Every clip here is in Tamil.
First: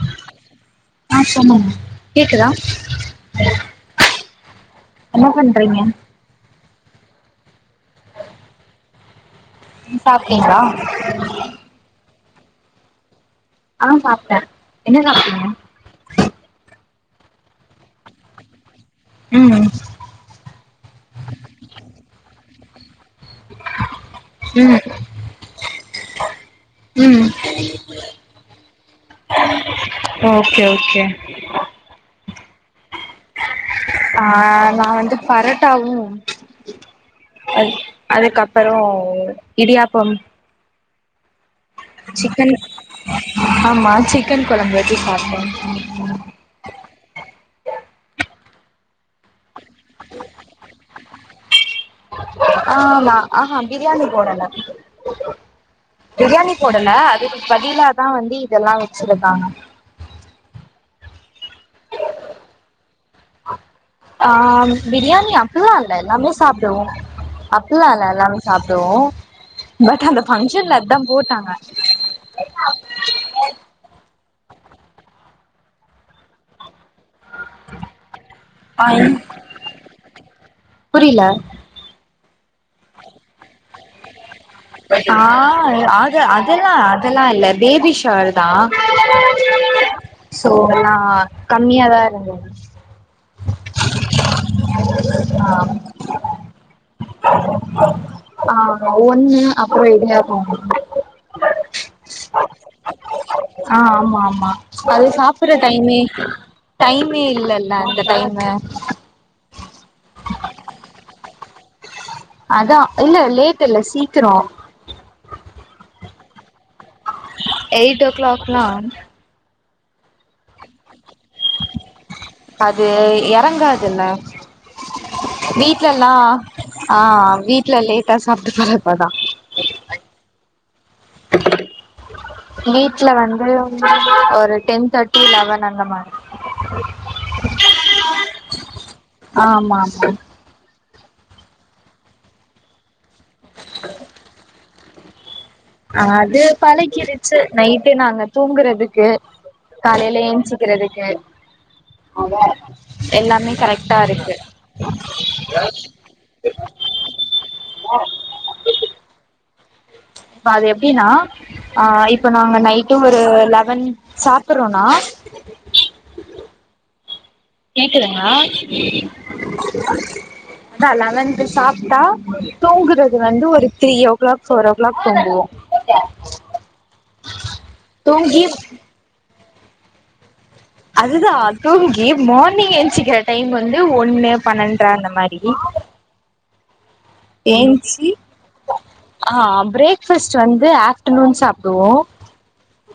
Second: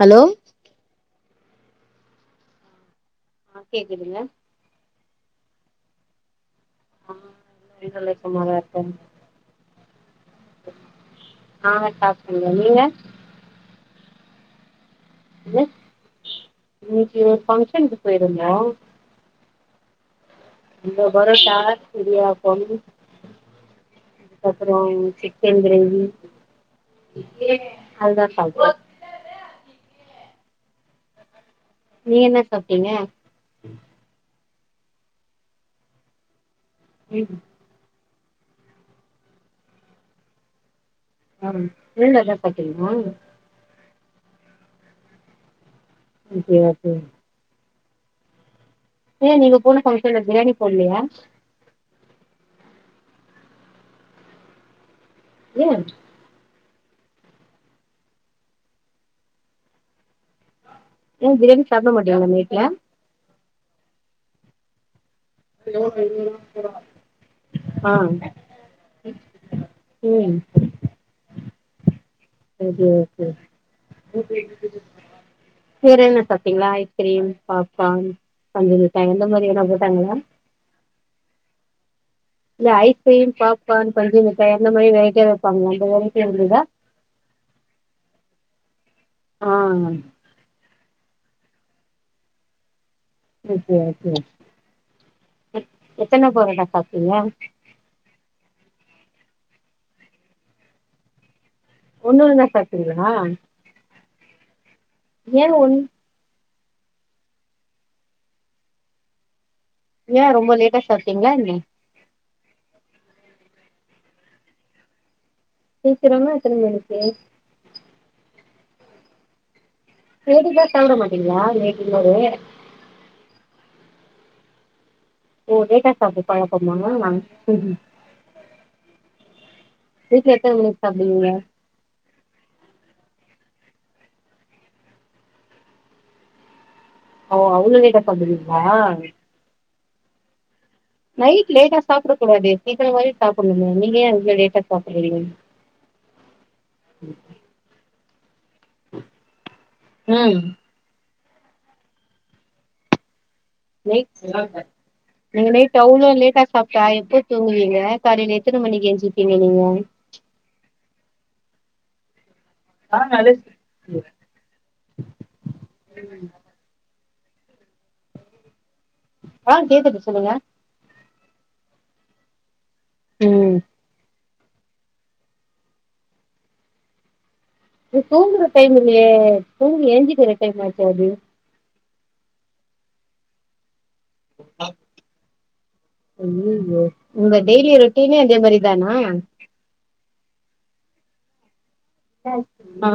ஹலோ ஆ சொல்லுங்க கேக்குதா கேக்குதுங்க என்ன பண்றீங்க நா வீட்டுல சும்மாதா இருக்கங்க நீ சாப்டீங்ளா நாங்க சாப்ட்டங்க நீங்க ஆ சாப்ட்ட என்ன சாப்ட்டிங் என்ன இன்னைக்கு ஒரு ஃபங்ஷனுக்கு போயிருந்தோ ம் அங்க பரோட்டா, இடியாப்பம், அப்பறோ ம் சிக்கன் கிரேவி ம் அதுதா சாப்ட்டோ ஓகே ஓகே நீ என்ன சாப்பிட்டீங்க ஆ, நா வந்து பரோட்டாவு ம் அது அதுக்கப்பறோ இடியாப்பம் ம், நீங்களு அதா சிக்கன் சாப்டீங்ளா ஆமா சிக்கன் கொழம்பு வச்சு சாப்ட்டே ஓகே ஓகே ஏ நீங்க போன ஃபங்க்ஷன்ல பிரியாணி போட்லயா ஆமா ஆஹ பிரியாணி போடல ஏன் பிரியாணி போடல அதுக்கு பதிலாதா வந்து இதெல்லா வச்சிருந்தாங்க ஏ பிரியாணி சாப்ட மாட்டீங்களா நைட்ல ஆ பிரியாணி அப் ப்டிலா இல்ல எல்லாமே சாப்டுவோ அப்டிலா ஆ இல்ல எல்லாமே சாப்டுவோ பட் அந்த ம் ஃபங்க்ஷன்ல அதா போட்டாங்க ஓகே ஓகே வேற என்ன சாப்ட்டீங்ளா ஐஸ்கிரீம், பாப்கார்ன் பஞ்சுமிட்டாய் அந்த மாரி எதா போட்டாங்ளா புரில இல்ல ஐஸ்கிரீம், பாப்கார்ன், பஞ்சு மிட் ஆ அது இருந்ததா அதெல்லா அதெல்லா இல்ல பேபி ஷெவர்தா ஆ சோ ஆனா கம்மியாதா இருந்து ஓகே ஓகே, ஆ எத் எத்தன பரோட்டா சாப்ட்டீங்க ஆ ஒன்னு அப்பறோ இடியாப்பம் ஒன்னு ஒன்னு ஒன்னுதா சாப்டீங்ளா ஆ, ஆமா ஆமா அது சாப்புட்ற ஒன் டைமே டைமே இல்லல்ல அந்த டைமு ஏ ரொம்ப லேட்டா சாப்டீங்களா என்ன அதா இல்ல லேட் இல்ல சீக்கிரோ சீக்கிரமா எத்தன மணிக்கு எயிட் ஓக் கிளாக்லா வேடிச்சா சாப்ட மாட்டீங்ளா [unintelligible] அது எறங்காதுல ஓ லேட்டா வீட்லல்லா சாப்ட்ற பழக்கமா ஆ வீட்ல லேட்டா சாப்ட்டு [unintelligible] வீட்ல எத்தன மணிக் சாப்டுவீங்க வீட்ல வந்து ஒரு டென் தேர்ட்டி லெவன் அந்த மாரி [inaudible] ஓ அவுங்க கிட்ட தொந்துவீங்ளா ஆமா மா நைட் லேட்டா சாப்டக் கூடாதே சீக்கிரமாவே சாப்புன்மே நீங்க ஏ இவ்ளோ லேட்டா சாப்பிர்றீங்க அது பழகிருச்சு நைட்டு நாங்க தூங்கறத் ருக்கு காலைல ம் ஏன்ச்சிக்கிறதுக்கு எல்லாமே கரெக்ட்டா இருக்கு நீங்கமே டவுன்ல லேட்டா சாப்டா எப்போ தூங்குவீங்க காலைல எத்தன மணிக்கு எஞ்சிப்பீங்க நீங்க இப்ப அது எப்டினா அ இப்ப நாங்க நைட்டு ஒரு லெவன் சாப்பர்றோனா [inaudible] கேக்குதுங்ளா ஆ கேக்குது சொல்லுங்க தா லெவன்கு சாப்டா தூங்குறது வந்து ம் ஒரு three o'clock four o'clock தூங்குவோ இது தூங்குற தூங்கி டைம் இல்லியே தூங்கி ஏஞ்சிகிற டைமாச் அதுதா தூங்கி மார்னிங் என்ச்சிகிற டைம் வந்து ஒன்னு பன்னெண்ர அந்த மாரி ஐயியோ உங்க டெய்லி ஏஞ்சி ரொட்டீனே அதே மாரி தானா ஆ பிரேக் ஃபஸ்ட்டு வந்து ஆஃப்டநூன் சாப்டுவோ ஆ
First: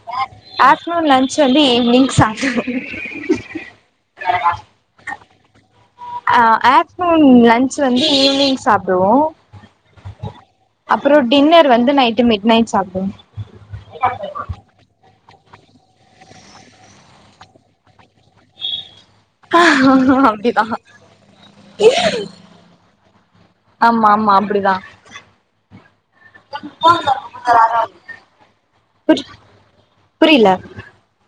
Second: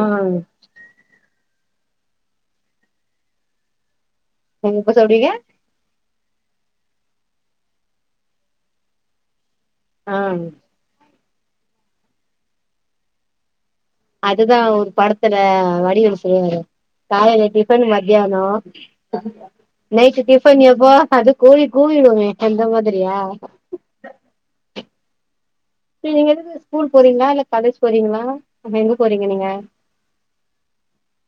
ஆஃப்டநூன் லஞ்ச்சு வந்து ஈவ்னிங் சாப்டுவோ எப்ப சாப்டுவிங்க அ ஆஃப்ட்நூன் லஞ்ச்சு வந்து ஈவி்னிங் சாப்டுவோ ஆ அப்றோ டின்னர் வந்து நைட்டு மிட் நைட் சாப்டுவோ அதுதா ஒரு படத்தல வடிவேலு சொல்லுவாரே காலைல டிஃபன் மத்யானோ நைட்டு அப்டிதா டிஃபன் யபோ அது கோழிக் கூவிடுமே அந்த மாதிரியா ஆம்ம அம்ம அப்டிதா சே நீங்க எதுகு ஸ்கூல் போறீங்ளா இல்லக் காலேஜ் போறீங்ளா அப்ப எங்க புரி போறீங்க நீங்க புரில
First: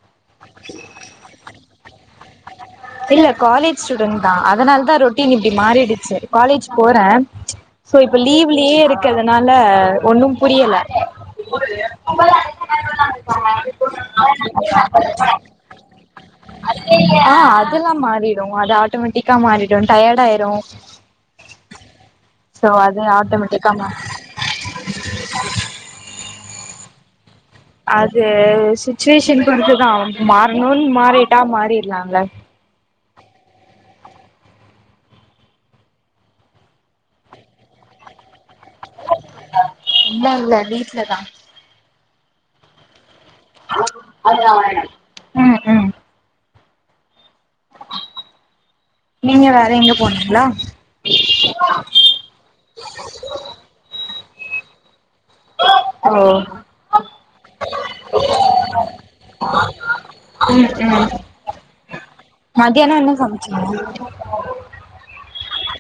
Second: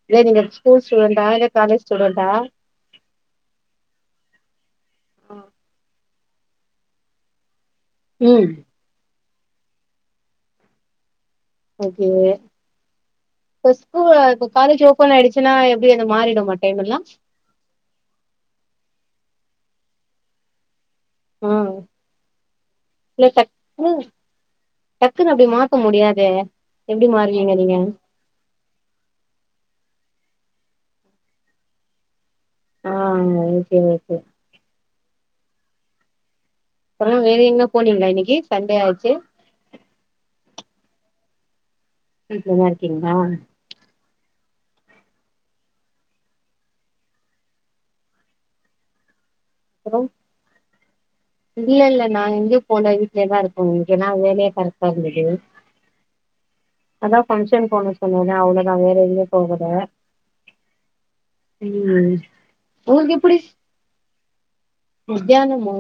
இல்ல நீங்க ஸ்கூல் ஸ்டுடெண்டா இல்ல காலேஜ் ஸ்டுடெண்டா இல்ல காலேஜ் ஸ்டுடெண்ட்தா அதனால்தா ரொட்டீன் இப்டி மாறிடுச்சு காலேஜ் போறே சோ இப்ப ம் லீவ்லியே இருக்கதனால ஒன்னும் புரியல ஓகே இப்ப ஸ்கூ இப்போ காலேஜ் ஓபன் ஆய்டுச்சுனா எப்டி அது மாறிடுமா டைம் எல்லா எல்லாம் மாறிடு அது ஆட்டோமேட்டிக்கா மாறிடு டயடாயிரு ஆ சோ அது இல்ல ஆட்டோமேட்டிக்காமா டக்கு டக்குன்னு அப்டி மாத்த முடியாதே எப்டி மாறுவீங்க நீங்க அது சுச்சுவேஷன் பொருத்துதா அவ மாறணுனு மாறிட்டா மாறிட்லால ஆ ஓகே ஓகே அப்றோ வேற எங்க போனீங்ளா இன்னைக்கு சண்டே ஆச்சே இல்ல இல்ல வீட்லதா வீட்ல தா இருக்கிங்ளா ம் ம் நீங்க வேற எங்க அப்றோ போனீங்களா இல்ல இல்ல நான் எங்கேயு போல வீட்லே தா இருக்கோ இங்க நா வேலையே கரெக்டா இருந்தது ஆ அதா ஃபங்க்ஷன் போணு சொன்னல்ல அவ்ளோதா வேற எங்கயு போகல ம் ம் ம் ம் மத்தியானோ என்ன உங்ளுக்கு எப்புடி சமச்சீங்க மத்தியானமோ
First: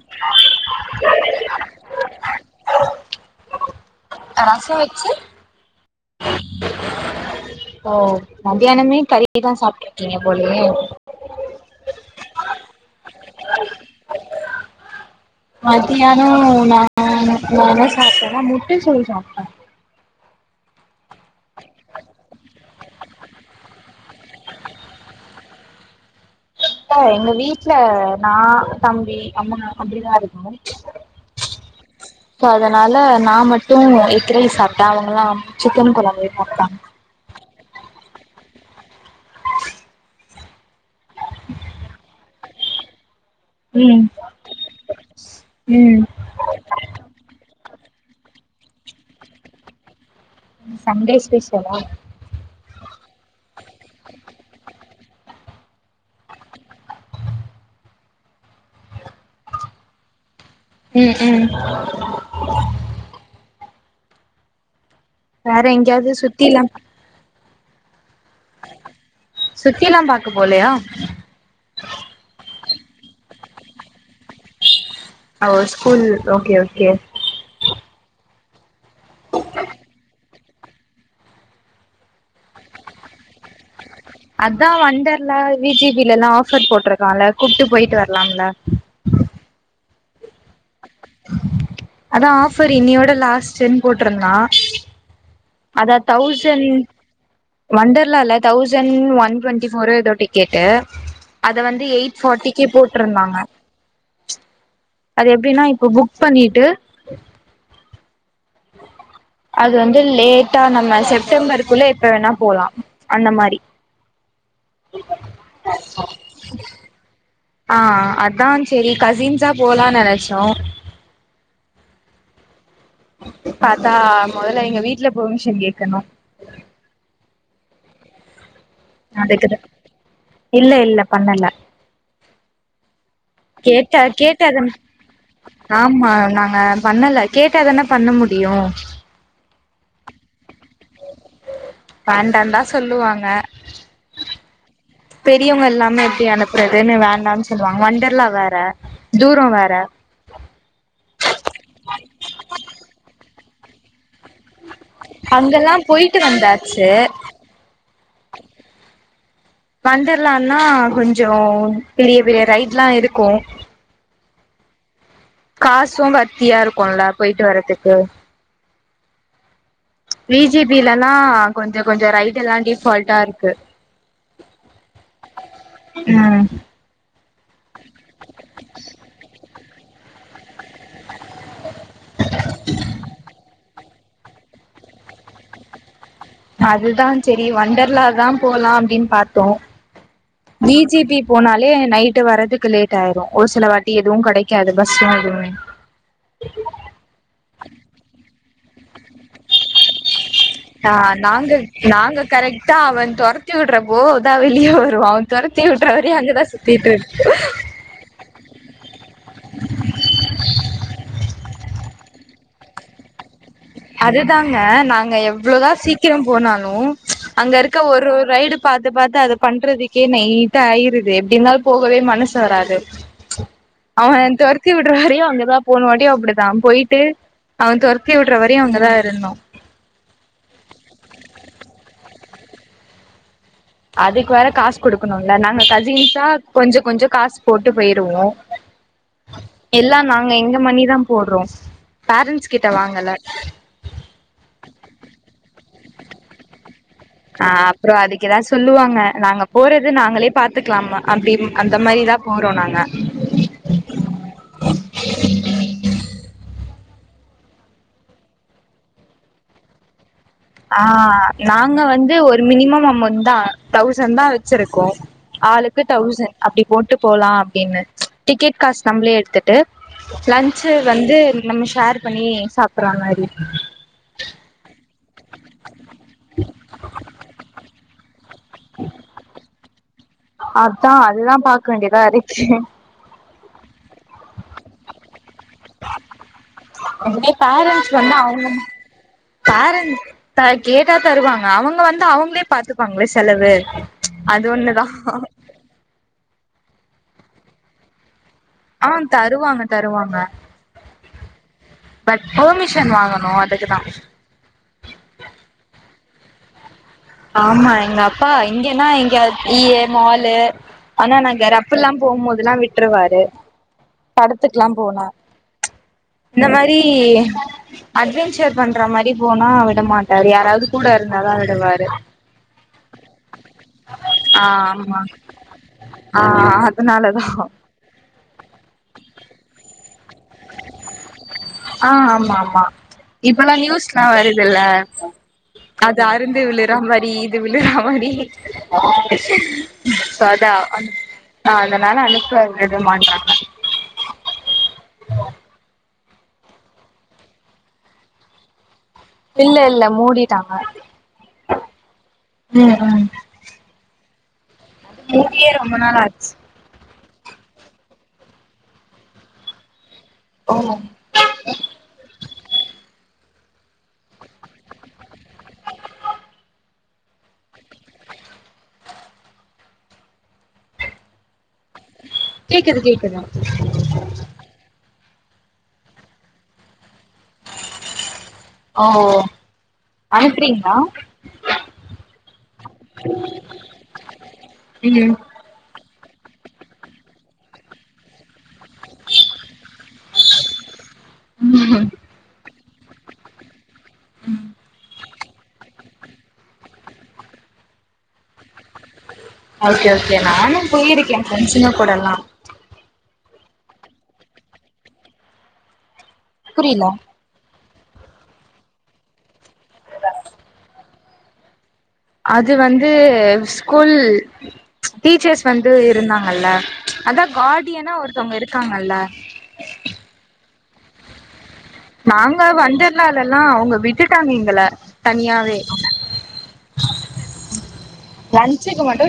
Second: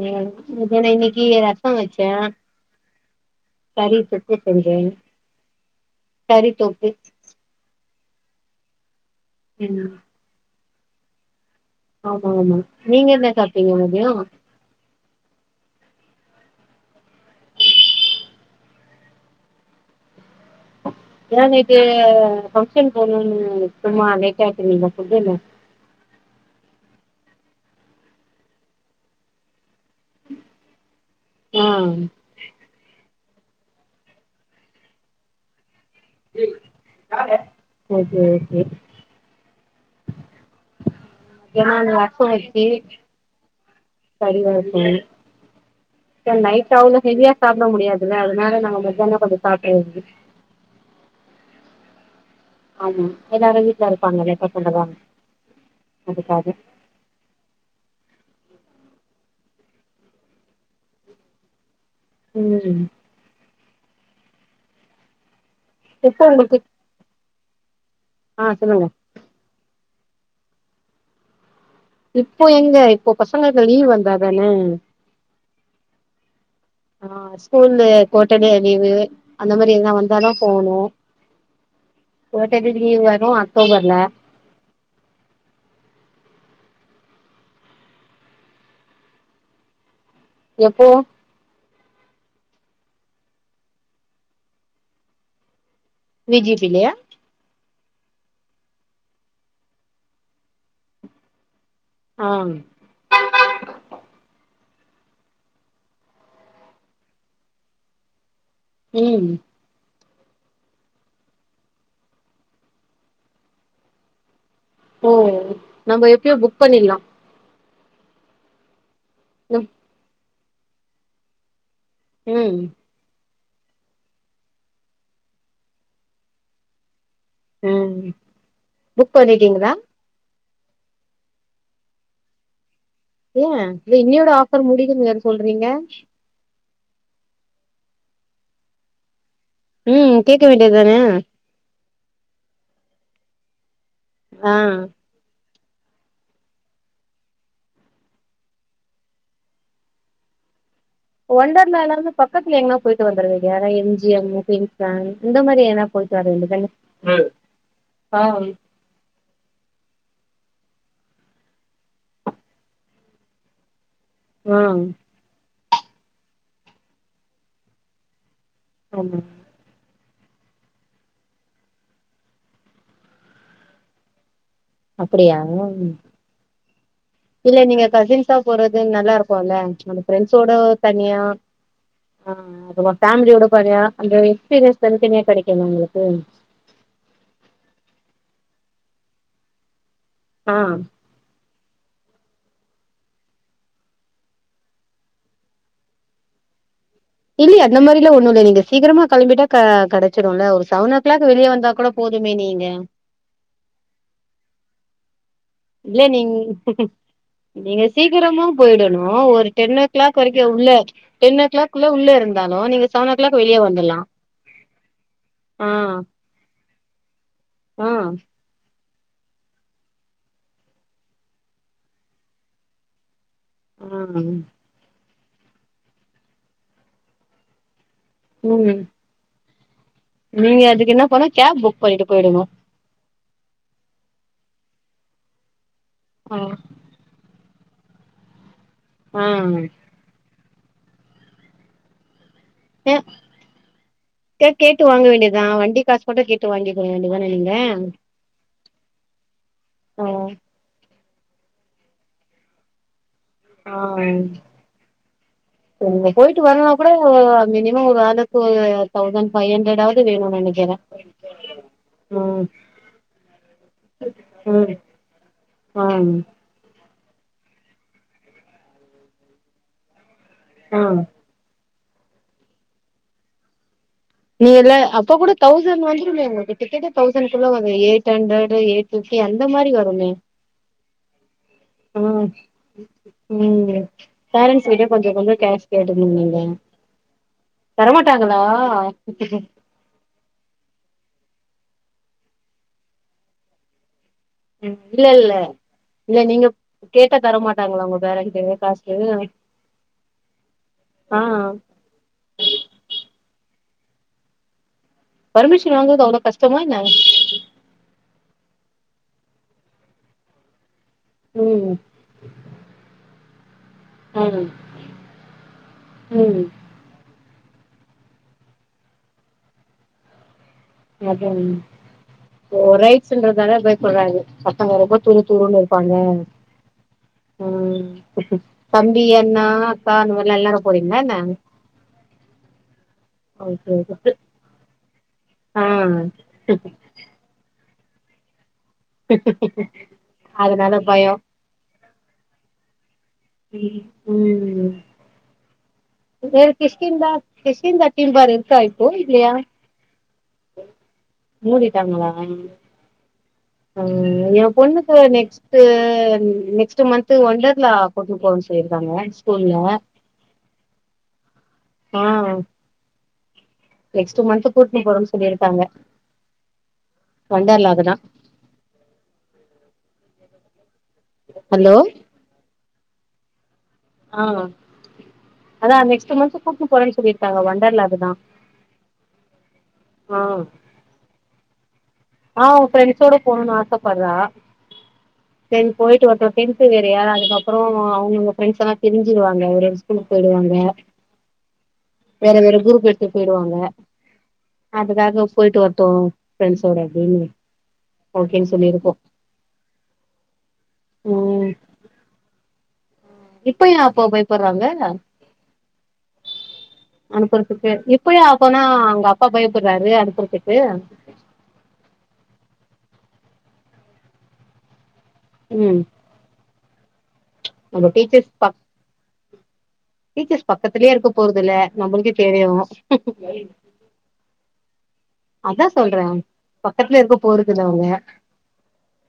மத்தியான இன்னைக்கி ரசோ வெச்சே கறி தொக்கு ரசோ செஞ்சே வச்சு கறி தொக்கு ஓ மத்தியானமே கறிதா ம் சாப்ட்டுருக்கீங்க போலயே ஆமா ஆமா நீங்க என்ன சாப்ட்டிங்க மதியோ மத்தியானோ நா நா என்ன சாப்டனா முட்ட சோறு சாப்டே ஏ நேத்து பங்கஷன்க்கு போனுன்னு சும்மா லேட்டா எத்துகுனிங்க ஃபுட்டுனு க்கா எங்க வீட்ல நா தம்பி அம்மா அப்டிதா இருக்கோ ஆ சோ அதனால நா மட்டு எக் ரைஸ் சாப்ட்ட அவுங்கல்லா சிக்கன் குழம்ப சாப்ட்டாங்க ஓகே ஓகே முக்கியமா அந்த ரசோ வெச்சி ம் கறி வதக்குனே ம் நைட்டு அவ்ளோ ஹெவியா சாப்ட முடியாதுல்ல அதுனால நாங்க மத்தியானோ கொஞ்சோ சாப்ட்றது சண்டே ஸ்பெஷலா ஆமா எல்லாரு வீட்ல இருப்பாங்கலே அக்கா பொண்ணுங்க அதுக்காக ம் ம் ம் வேற எங்கயாவது எப்போ உங்களுக்கு சுத்திலா ஆ சொல்லுங்க சுத்திலா பாக்க போலயா இப்போ எங்க இப்போ பசங்களுக்கு லீவ் வந்தா தானே அவ ஸ்கூல் ஓகே ஓகே ஆ ஸ்கூல்லு கோட்டலி லீவு அந்த மாதிரி எதுனா வந்தா தா போனு கோட்டலி லீவ் வரு அக்டோபர்ல அதா வண்டர்லா வி ஜி பில எல்லா ஆஃபர் போட்டிருக்கான்ல கூப்ட்டு போயிட்டு வரலாம்ல எப்போ அதா ஆஃபர் இன்னையோட லாஸ்டுன்னு போட்ருந்தா அதா வி ஜி பி தௌசண்ட் லயா வண்டர்லால தௌசண்ட் ஒன் டுவெண்டி ஃபோர் எதோ டிக்கெட்டு அத வந்து எயிட் ஆ ஃபார்ட்டிக்கு போ ட்ருந்தாங்க அது எப்படின்னா இப்ப புக் பண்ணிட்டு ம் அது வந்து லேட்டா நம்ம செப்டம்பருக்குள்ள எப்ப வேணா போலா அந்த மாதிரி ஓ நம்ம எப்பயும் புக் பண்ணிடலா ஆ அதா சரி கசின்ஸா ம் போலானு நெனச்சோ ம் பத்தா முதல்ல எங்க வீட்டு்ல பெர்மிஷன் கேட்கணு ம் புக் அதுக்குதா பண்ணிட்டீங்களா இல்ல இல்ல பண்ணல ஏ கேட்ட இல்ல இன்னையோட கேட்ட ஆஃபர் தான முடியுதுன்னு வேற சொல்றீங்க ஆமா நாங்க பண்ணல கேட்டதான பண்ண முடியு ம் கேட்க வேண்டியதுதானே வேண்ட தா சொல்லுவாங்க ஆ பெரியவங்க எல்லாமே எப்படி அனுப்புறதுன்னு வேண்டாம்ன்னு சொல்லுவாங்க வண்டர்லா வேற தூர வேற ஒண்டர்லாலயிருந்து பக்கத்துல எங்கனா போயிட்டு வந்துருவே ஏனா எம் ஜி எம் இந்த மாதிரி அங்கெல்லா ஏனா போயிட்டு வர வேண்டிதான வந்தாச்சு ஆ வன்டர்லானா கொஞ்ச பெரிய பெரிய ரைட்லா இருக்கு ஆ காசும் பத்தியா இருக்கும்ல போயிட்டு வர்ரதுக்கு ஆமா வி ஜி பிலல்லா கொஞ்ச கொஞ்ச ரைட் எல்லா டிஃபால்டா இருக்கு அப்படியா உ ம் இல்ல நீங்க கசின்ஸா போறது நல்லா இருக்குல நம்ம ஃப்ரெண்ட்ஸ்ஷோட தனியா ஆ அது பேமிலியோட போரியா அந்த எக்ஸ்பீரீயன்ஸ் தனிதனியா கிடைக்கு உங்களுக்கு அதுதான் சரி வண்டர்லாதா போலா அப்படின்னு பாபார்த்தோ ஆ வி ஜி பி போனாலே நைட்டு வர்றதுக்கு லேட் ஆயிரு ஒரு சில வண்டி எதுவு கிடைக்காது பஸ்ஸும் எதுவுமே இல்லைய அந்த மாதிரிலா ஒண்ண இல்ல நீங்க சீக்கிரமா கிளம்பிட்டா கிடைச் ஆ நாங்க நாங்க போதுமே நீங்க கரெக்டா அவன் தொர் த்தி விட்டுறப்போ தான் வெளியே வரும் அவன் தொரதி விட்டுற இல்ல வரையு நீங் அங்கதா சுத்திட்டு நீங்க சீக்கிரமா போயிடணு ஒரு டென் ஓ கிளாக் வரைக்கு உள்ள டென் ஓ கிளாக் குள்ள உள்ள இருந்தாலு நீங்க செவன்னோ கிளாக் வெளிய வந்துர்லா அதுதாங்க நாங்க ஆ எவ்வளோதா சீக்கிரம் போனாலு அங்க இருக்க ஆ ஒரு ரைடு பாத்து பாத்து அத பண்றதுக்கே நைடா ஆயிருது எப்படினாலு போகவே மனசு வராது ச் ஆ அவன் துறத்தி விடுற வறயு அங்கதா போனு போன வாட்டியு அப்படிதா போயிட்டு அவன் துரத்தி விடுற ம் அவங்தா இருந்தோ நீங்க அதுக்கு என்ன பன்னம் கேப் புக் பண்ணிட்டு போயிடனு அதுக்கு வேற காசு கொடுக்கணும்ல நாங்க கசின்ஸா ஆ கொஞ்ச கொஞ்ச காசு போட்டு போயிருவோ ம் இல்ல நாங்க எங்க மணிதா போடுறோ பேரன்ஸ் கிட்ட ஏ வாங்கல கேட்டு வாங்க வேண்டியதுதா வண்டி காசு போட்டு கேட்டு வாங்கி கொள்ள வேண்டியதானே ஆ அப்புறம் அதுக்கு ஏதாவது சொல்லுவாங்க நாங்க போறத ஆ நாங்களே பாத் துக்கலாமா அப்படி அந்த மாதிரிதா போறோ நாங்க ஆ நீங்க போயிட்டு வரனனா கூட மினிமம் ஒரு ஆளுக்கு ஒரு தௌசண்ட் ஃபைவ் ஹண்ட்ரடாவது வேணும் ஆ நாங்க வந்து ஒரு மினிமம் அமௌண்ட் தான் தௌசண்ட் தான் ம் வச்சிருக்கோம் ஆளுக்கு ஆ தௌசண்ட் அப்டி போட்டு போலாம் அப்படின்னு டிக்கெட் காசு நம்மளே எடுத்துட்டு லன்ச் சச்சு ஆ வந்து நம்ம ஷர் பண்ணி சாப்பற மாதிரி நீ எல்ல அப்ப கூட தௌசண்ட் வந்துருமே உங்களுக்கு டிக்கெட்டே தௌசண்ட்குள்ள வரும் எயிட் ஹண்ட்ரடு எய் ப்பிப்டி அந்த மாதிரி வரும்மே அதான் அதுதான் பாக்க வேண்டியதான் இருக்கு ம் பேரண்ட்ஸ் கிட்ட கொஞ்ஜோம் கொஞ்ஜோம் கேஷ் கேட்டு வேண்டியதா இதே தரமாட்டாங்களா ப்பேரண்ஸ் கேட்டா தருவாங்க அவுங்க வந்து அவுங்களே பாத்துப்பாங்கள செலவு அது ம் ஒண்ணுதா இல்ல இல்ல இல்ல நீங்க கேட்டா தரமாட்டாங்களா உங்க பேரண்ட்டு காசு ஆன் தருவாங்க தருவாங்க ஆ ஆ பட் பெர்மிஷன் வாங்கணோம் அதுக்கு தான் பர்மிஷன் வாங்கறது அவ்ளோ கஷ்டமா என்ன ஆமா எங்க அப்பா இங்கன்னா எங்கயாது ஈ எ மாலு ஆனா நாங்கறா ம் அப்ப எல்லாம் போமோதுல்லாம் விட்ருவாரு ம் படத்துக்குல்லாம் போனா ம் இந்த மாரி சி அட்வென்சர் பண்ற மாரி போனா விட மாட் டாரு வேற யாராவது கூட இருந்தாதான் விடுவாரு இப்போ ரைட்ஸ்னுறது டவுட் வராது ஆ மத்தவங்க ரொம்ப துரு துருன்னு இருப்பாங்க னாலதான் ம் தம்பி அண்ணா சாத்தறம் எல்லாம் விளையாட போறீங்களா என்ன ஆ ஆமா ஆமா இப்பல்லாம் ஓகே நியூஸ் ஓகே எல்லாம் வருதுல்ல ஆ அது அருந்து விழுற மாரி இது விளற மாரி சோ அதா அதனால பயோம் ஆ அதனால அனுப்புவது மாட்டேன்றாங்க ம் ம் ஆஹ வேற கிஷ்கிந்தா கிஷ்கிந்தா திம்பர் இருப்பாரு போயிலயா இல்ல இல்ல மூடிட்டாங்க மூடிட்டாங்களா ம் ம் ம் என் பொண்ணுக்கு மூடியே நெக்ஸ்ட்டு ரொம்ப நாள் ஆச்சு நெக்ஸ்ட் மந்த் த்து ஒண்டர்லா கூட்டுன்னு போரன் சொல்லிறுங்காக ஸ்கூல்ல ஆ ஆ நெக்ஸ்ட் மன்த் கூட்டுனு போறன்னு சொல்லிருக்காங்க வண்டர்லாகுதுதான் ஹலோ கேக்குது கேக்குதா ஆ அதான் நெக்ஸ்ட் மன்த் கூட்டுனு போறன்னு சொல்லிருக்காங்க வண்டர்லாகுதுதான் ஓ அனுப்புறீங்களா ஆ அவ ஃப்ரெண்ட்ஸோட போனுனு ஆசப்பட்றா ம் சேரி போயிட்டு வரடோம் டென்த்து வேறயா அதுக்கப்புறோம் அவுங்க ஃப்ரெஸ் எல்லாம் பிரிஞ்சிடுவாங்க வேற ஸ்கூலுக்கு போயிடுவாங்க ம் வேற வேற குரூப் எடுதுட்டு போயிடுவாங்க அதுக்காக போயிட்டு வர்டோ செரி அப்டின்னு ஓகேன் சொல்லி இருக்கோ ஓகே ஓகே நானு போயிருக்கே ம் ஃப்ரெண்ட்ஸ்ஸுங்க கூட எல்லா இப்ப ஏ அப்போ பயப்பற்றாங்க புரில அனுப்புறத்துக்கு இப்பயே அப்பனா உங்க அப்பா பயப்புற்றாரு அனுப்பற்த்துக்கு அது வந்து ஸ்கூல் டீச்சர்ஸ் வந்து ம் இருந்தாங்கல்ல அதா நம்ம கார்டியனா டீச்சர்ஸ் ஒருத்தவங்க பக் இருக்காங்கல்ல டீச்சர்ஸ் பக்கத்துலேயே இருக்க போறதில்ல நம்புளுக்கே நாங்க தெரியு ங்கள அதா சொல்ற பக்கத்துல இருக்க போறதுல்ல அவுங்க லஞ்சுக்கு மட்டு